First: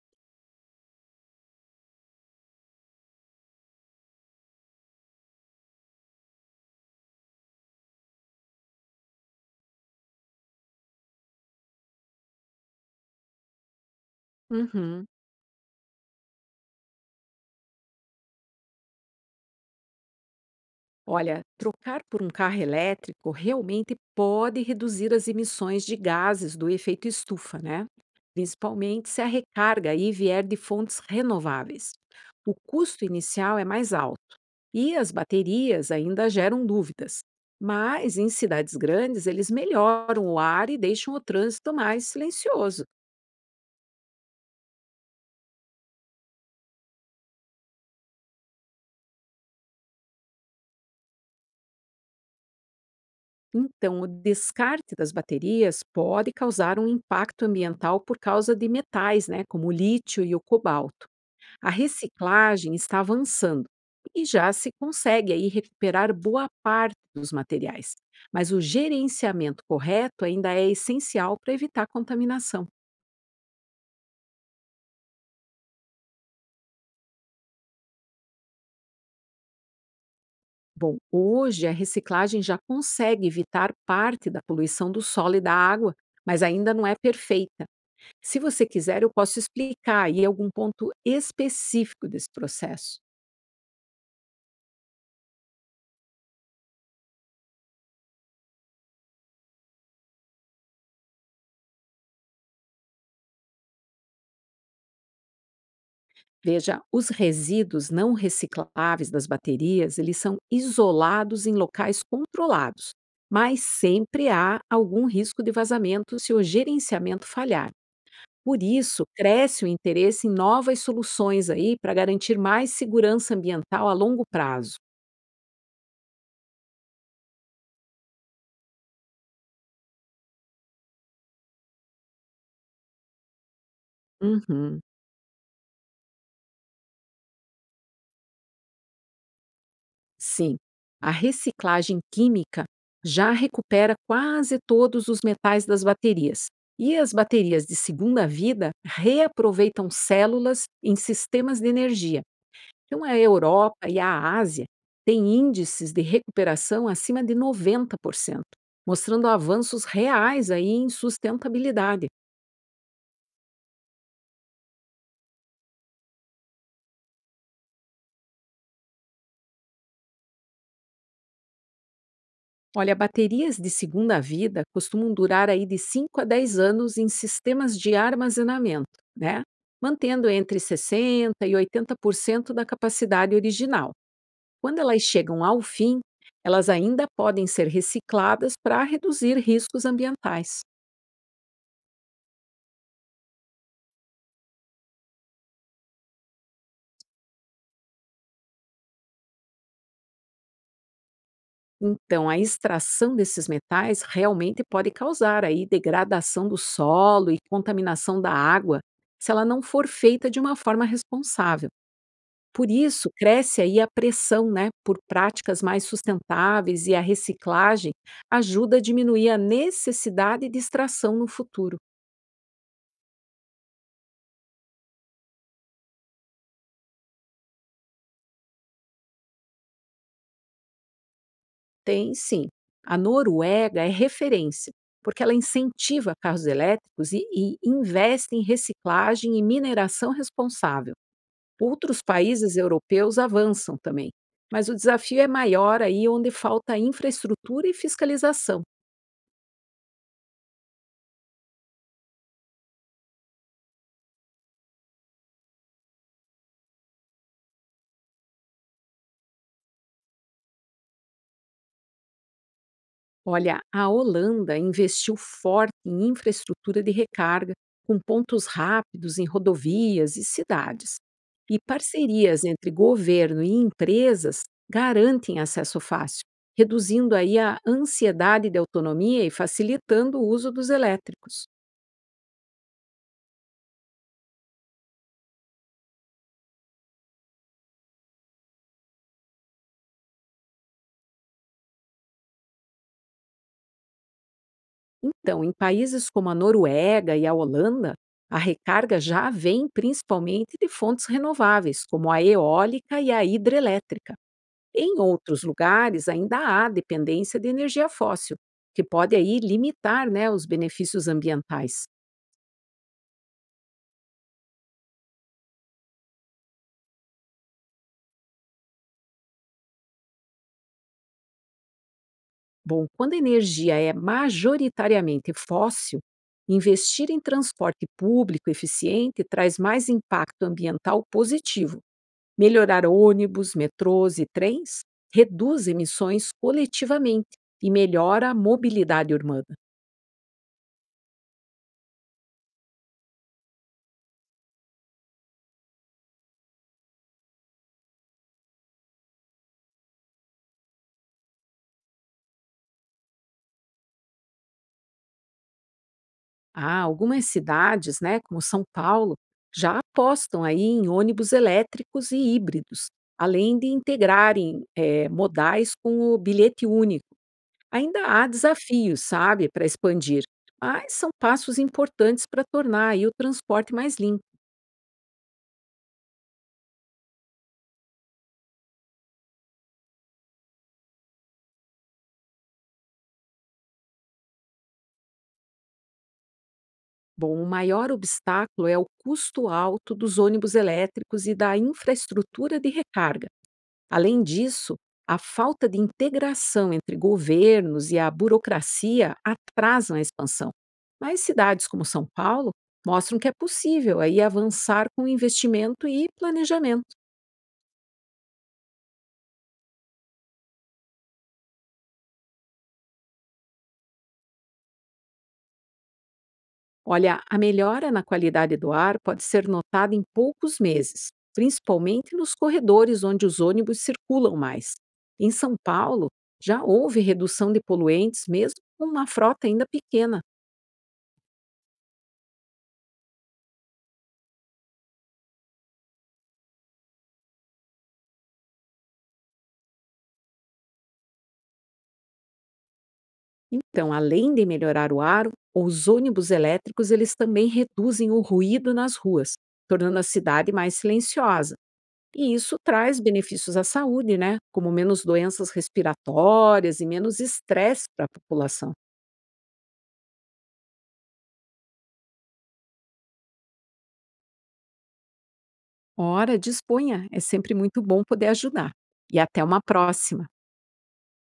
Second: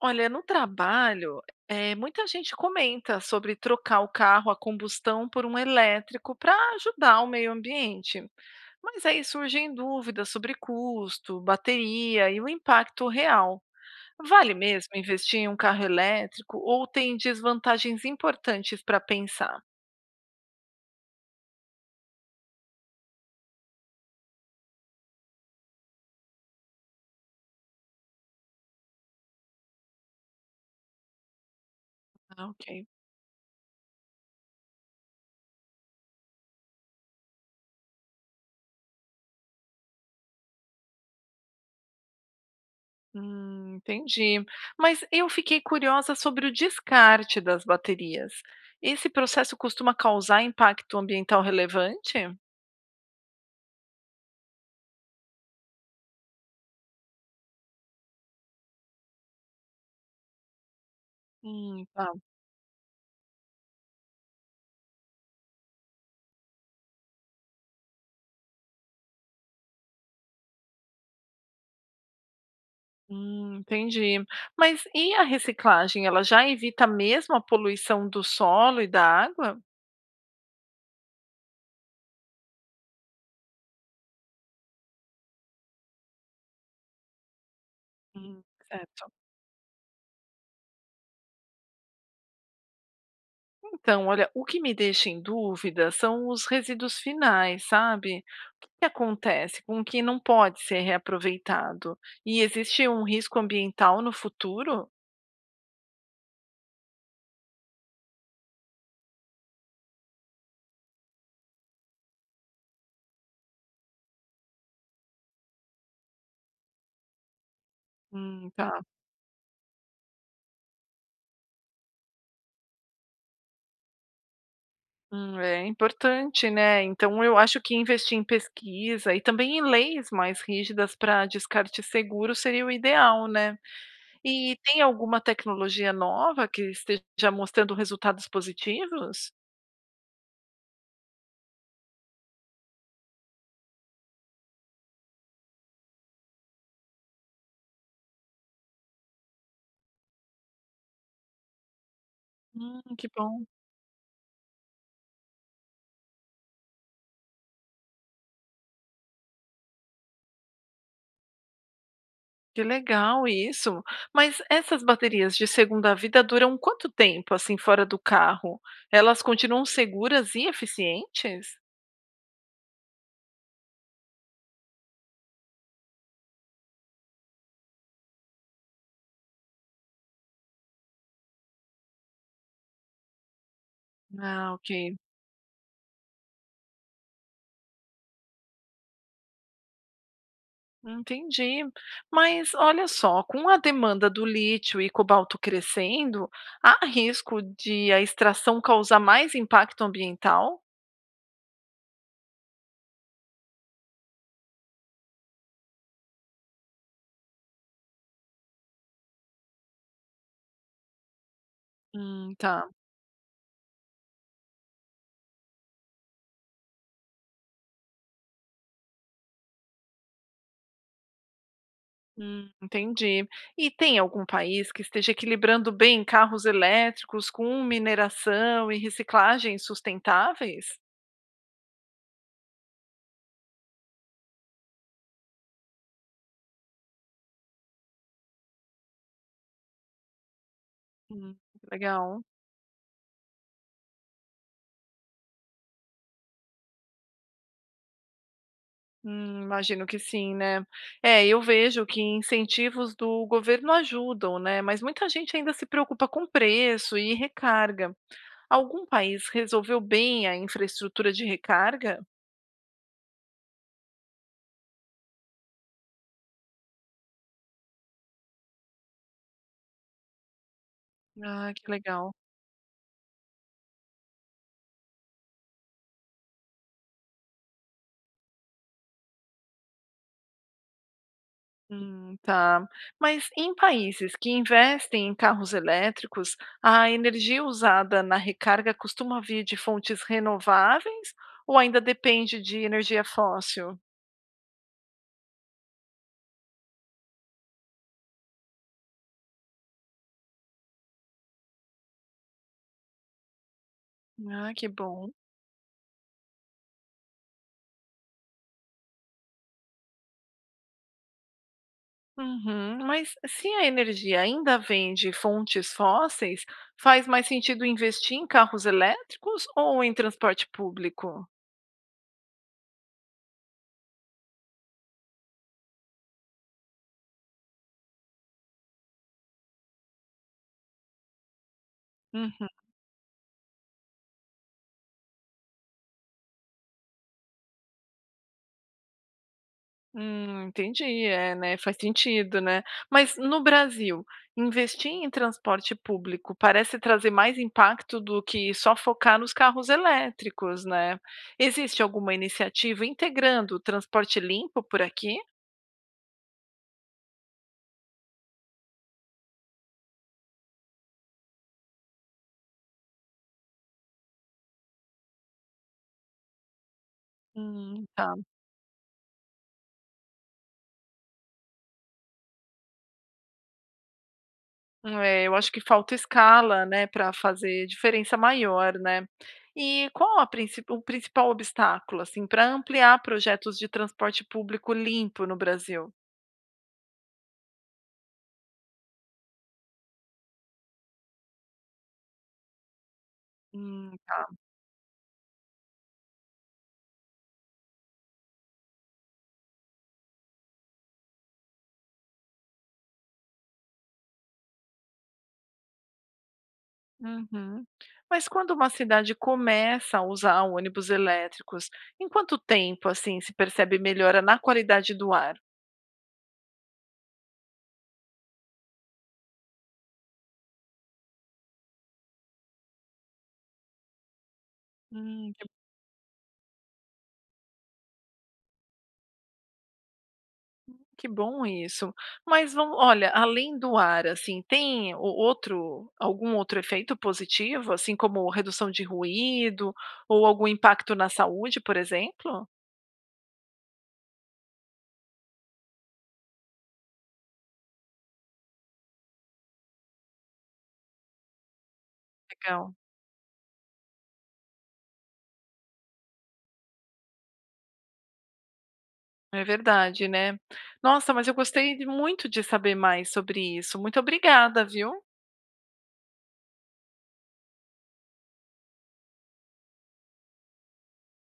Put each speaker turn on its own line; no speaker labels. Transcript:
Olha, no trabalho, muita gente comenta sobre trocar o carro a combustão por um elétrico para ajudar o meio ambiente. Mas aí surgem dúvidas sobre custo, bateria e o impacto real. Vale mesmo
Uhum.
investir em um carro elétrico ou tem desvantagens importantes para pensar?
Olha, trocar por um carro elétrico realmente pode reduzir as emissões de gases do efeito estufa, né? Principalmente se a recarga aí vier de fontes renováveis.
Ah,
O
ok.
custo inicial é mais alto e as baterias ainda geram dúvidas. Mas em cidades grandes, eles melhoram o ar e deixam o trânsito mais silencioso.
Entendi. Mas eu fiquei curiosa sobre o descarte das baterias. Esse processo costuma causar impacto ambiental relevante?
Então, o descarte das baterias pode causar um impacto ambiental por causa de metais, né, como o lítio e o cobalto. A
Tá.
reciclagem está avançando e já se consegue aí recuperar boa parte dos materiais, mas o gerenciamento correto ainda é essencial para evitar contaminação.
Entendi. Mas e a reciclagem? Ela já evita mesmo a poluição do solo e da água?
Bom, hoje a reciclagem já consegue evitar parte da poluição do solo e da água, mas ainda não é perfeita. Se
Hum,
você quiser,
certo.
eu posso explicar aí algum ponto específico desse processo.
Então, olha, o que me deixa em dúvida são os resíduos finais, sabe? O que acontece com o que não pode ser reaproveitado? E existe um risco ambiental no futuro?
Veja, os resíduos não recicláveis das baterias, eles são isolados em locais controlados, mas sempre há algum risco de vazamento se o gerenciamento falhar. Por
Tá.
isso, cresce o interesse em novas soluções aí para garantir mais segurança ambiental a longo prazo.
É importante, né? Então, eu acho que investir em pesquisa e também em leis mais rígidas para descarte seguro seria o ideal, né? E tem
Uhum.
alguma tecnologia nova que esteja mostrando resultados positivos?
Sim, a reciclagem química já recupera quase todos os metais das baterias. E as baterias de segunda vida reaproveitam células em sistemas de energia. Então,
Que
a
bom,
Europa e a Ásia têm índices de recuperação acima de 90%, mostrando avanços reais aí em sustentabilidade.
que legal isso. Mas essas baterias de segunda vida duram quanto tempo assim fora do carro? Elas continuam seguras e eficientes?
Olha, baterias de segunda vida costumam durar aí de 5 a 10 anos em sistemas de armazenamento, né? Mantendo entre 60 e 80% da capacidade original.
Ah,
Quando
ok.
elas chegam ao fim, elas ainda podem ser recicladas para reduzir riscos ambientais.
Entendi. Mas olha só, com a demanda do lítio e cobalto crescendo, há risco de a extração causar mais impacto ambiental?
Então, a extração desses metais realmente pode causar aí degradação do solo e contaminação da água, se ela não for feita de uma forma responsável.
Tá.
Por isso, cresce aí a pressão né, por práticas mais sustentáveis e a reciclagem ajuda a diminuir a necessidade de extração no futuro.
Entendi. E tem algum país que esteja equilibrando bem carros elétricos com mineração e reciclagem sustentáveis?
Tem sim. A Noruega é referência, porque ela incentiva carros elétricos e investe em reciclagem e mineração responsável.
Hum,
Outros
legal.
países europeus avançam também, mas o desafio é maior aí onde falta infraestrutura e fiscalização.
Imagino que sim, né? É, eu vejo que incentivos do governo ajudam, né? Mas muita gente ainda se preocupa com preço e recarga. Algum país resolveu bem a infraestrutura de recarga?
Olha, a Holanda investiu forte em infraestrutura de recarga, com pontos rápidos em rodovias e cidades.
Ah,
E
que legal.
parcerias entre governo e empresas garantem acesso fácil, reduzindo aí a ansiedade de autonomia e facilitando o uso dos elétricos.
Tá. Mas em países que investem em carros elétricos, a energia usada na recarga costuma vir de fontes renováveis ou ainda depende de energia fóssil?
Então, em países como a Noruega e a Holanda, a recarga já vem principalmente de fontes renováveis, como a eólica e a hidrelétrica.
Ah, que
Em
bom.
outros lugares, ainda há dependência de energia fóssil, que pode aí limitar né, os benefícios ambientais.
Uhum. Mas se a energia ainda vem de fontes fósseis, faz mais sentido investir em carros elétricos ou em transporte público?
Bom, quando a energia é majoritariamente fóssil, investir em transporte público eficiente traz mais impacto ambiental positivo. Melhorar ônibus, metrôs e trens reduz emissões coletivamente e melhora a mobilidade urbana.
Entendi. É, né, faz sentido, né. Mas no Brasil, investir em transporte público parece trazer mais impacto do que só focar nos carros elétricos, né. Existe alguma iniciativa integrando o transporte limpo por aqui?
Ah, algumas cidades, né, como São Paulo, já apostam aí em ônibus elétricos e híbridos, além de integrarem modais com o bilhete único. Ainda
Tá.
há desafios, sabe, para expandir, mas são passos importantes para tornar aí o transporte mais limpo.
É, eu acho que falta escala, né, para fazer diferença maior, né. E qual a princi o principal obstáculo, assim, para ampliar projetos de transporte público limpo no Brasil?
Bom, o maior obstáculo é o custo alto dos ônibus elétricos e da infraestrutura de recarga. Além
Tá.
disso, a falta de integração entre governos e a burocracia atrasam a expansão. Mas cidades como São Paulo mostram que é possível aí avançar com investimento e planejamento.
Uhum. Mas quando uma cidade começa a usar ônibus elétricos, em quanto tempo, assim, se percebe melhora na qualidade do ar?
Olha, a melhora na qualidade do ar pode ser notada em poucos meses, principalmente nos corredores onde os ônibus circulam mais. Em
Hum, que
São Paulo, já houve redução de poluentes mesmo com uma frota ainda pequena.
que bom isso. Mas vamos, olha, além do ar, assim, tem outro, algum outro efeito positivo, assim como redução de ruído ou algum impacto na saúde, por exemplo?
Então, além de melhorar o ar, os ônibus elétricos eles também reduzem o ruído nas ruas, tornando a cidade mais silenciosa. E isso
Legal.
traz benefícios à saúde, né? Como menos doenças respiratórias e menos estresse para a população.
É verdade, né? Nossa, mas eu gostei muito de saber mais sobre isso. Muito obrigada, viu?
Ora, disponha, é sempre muito bom poder ajudar. E até uma próxima.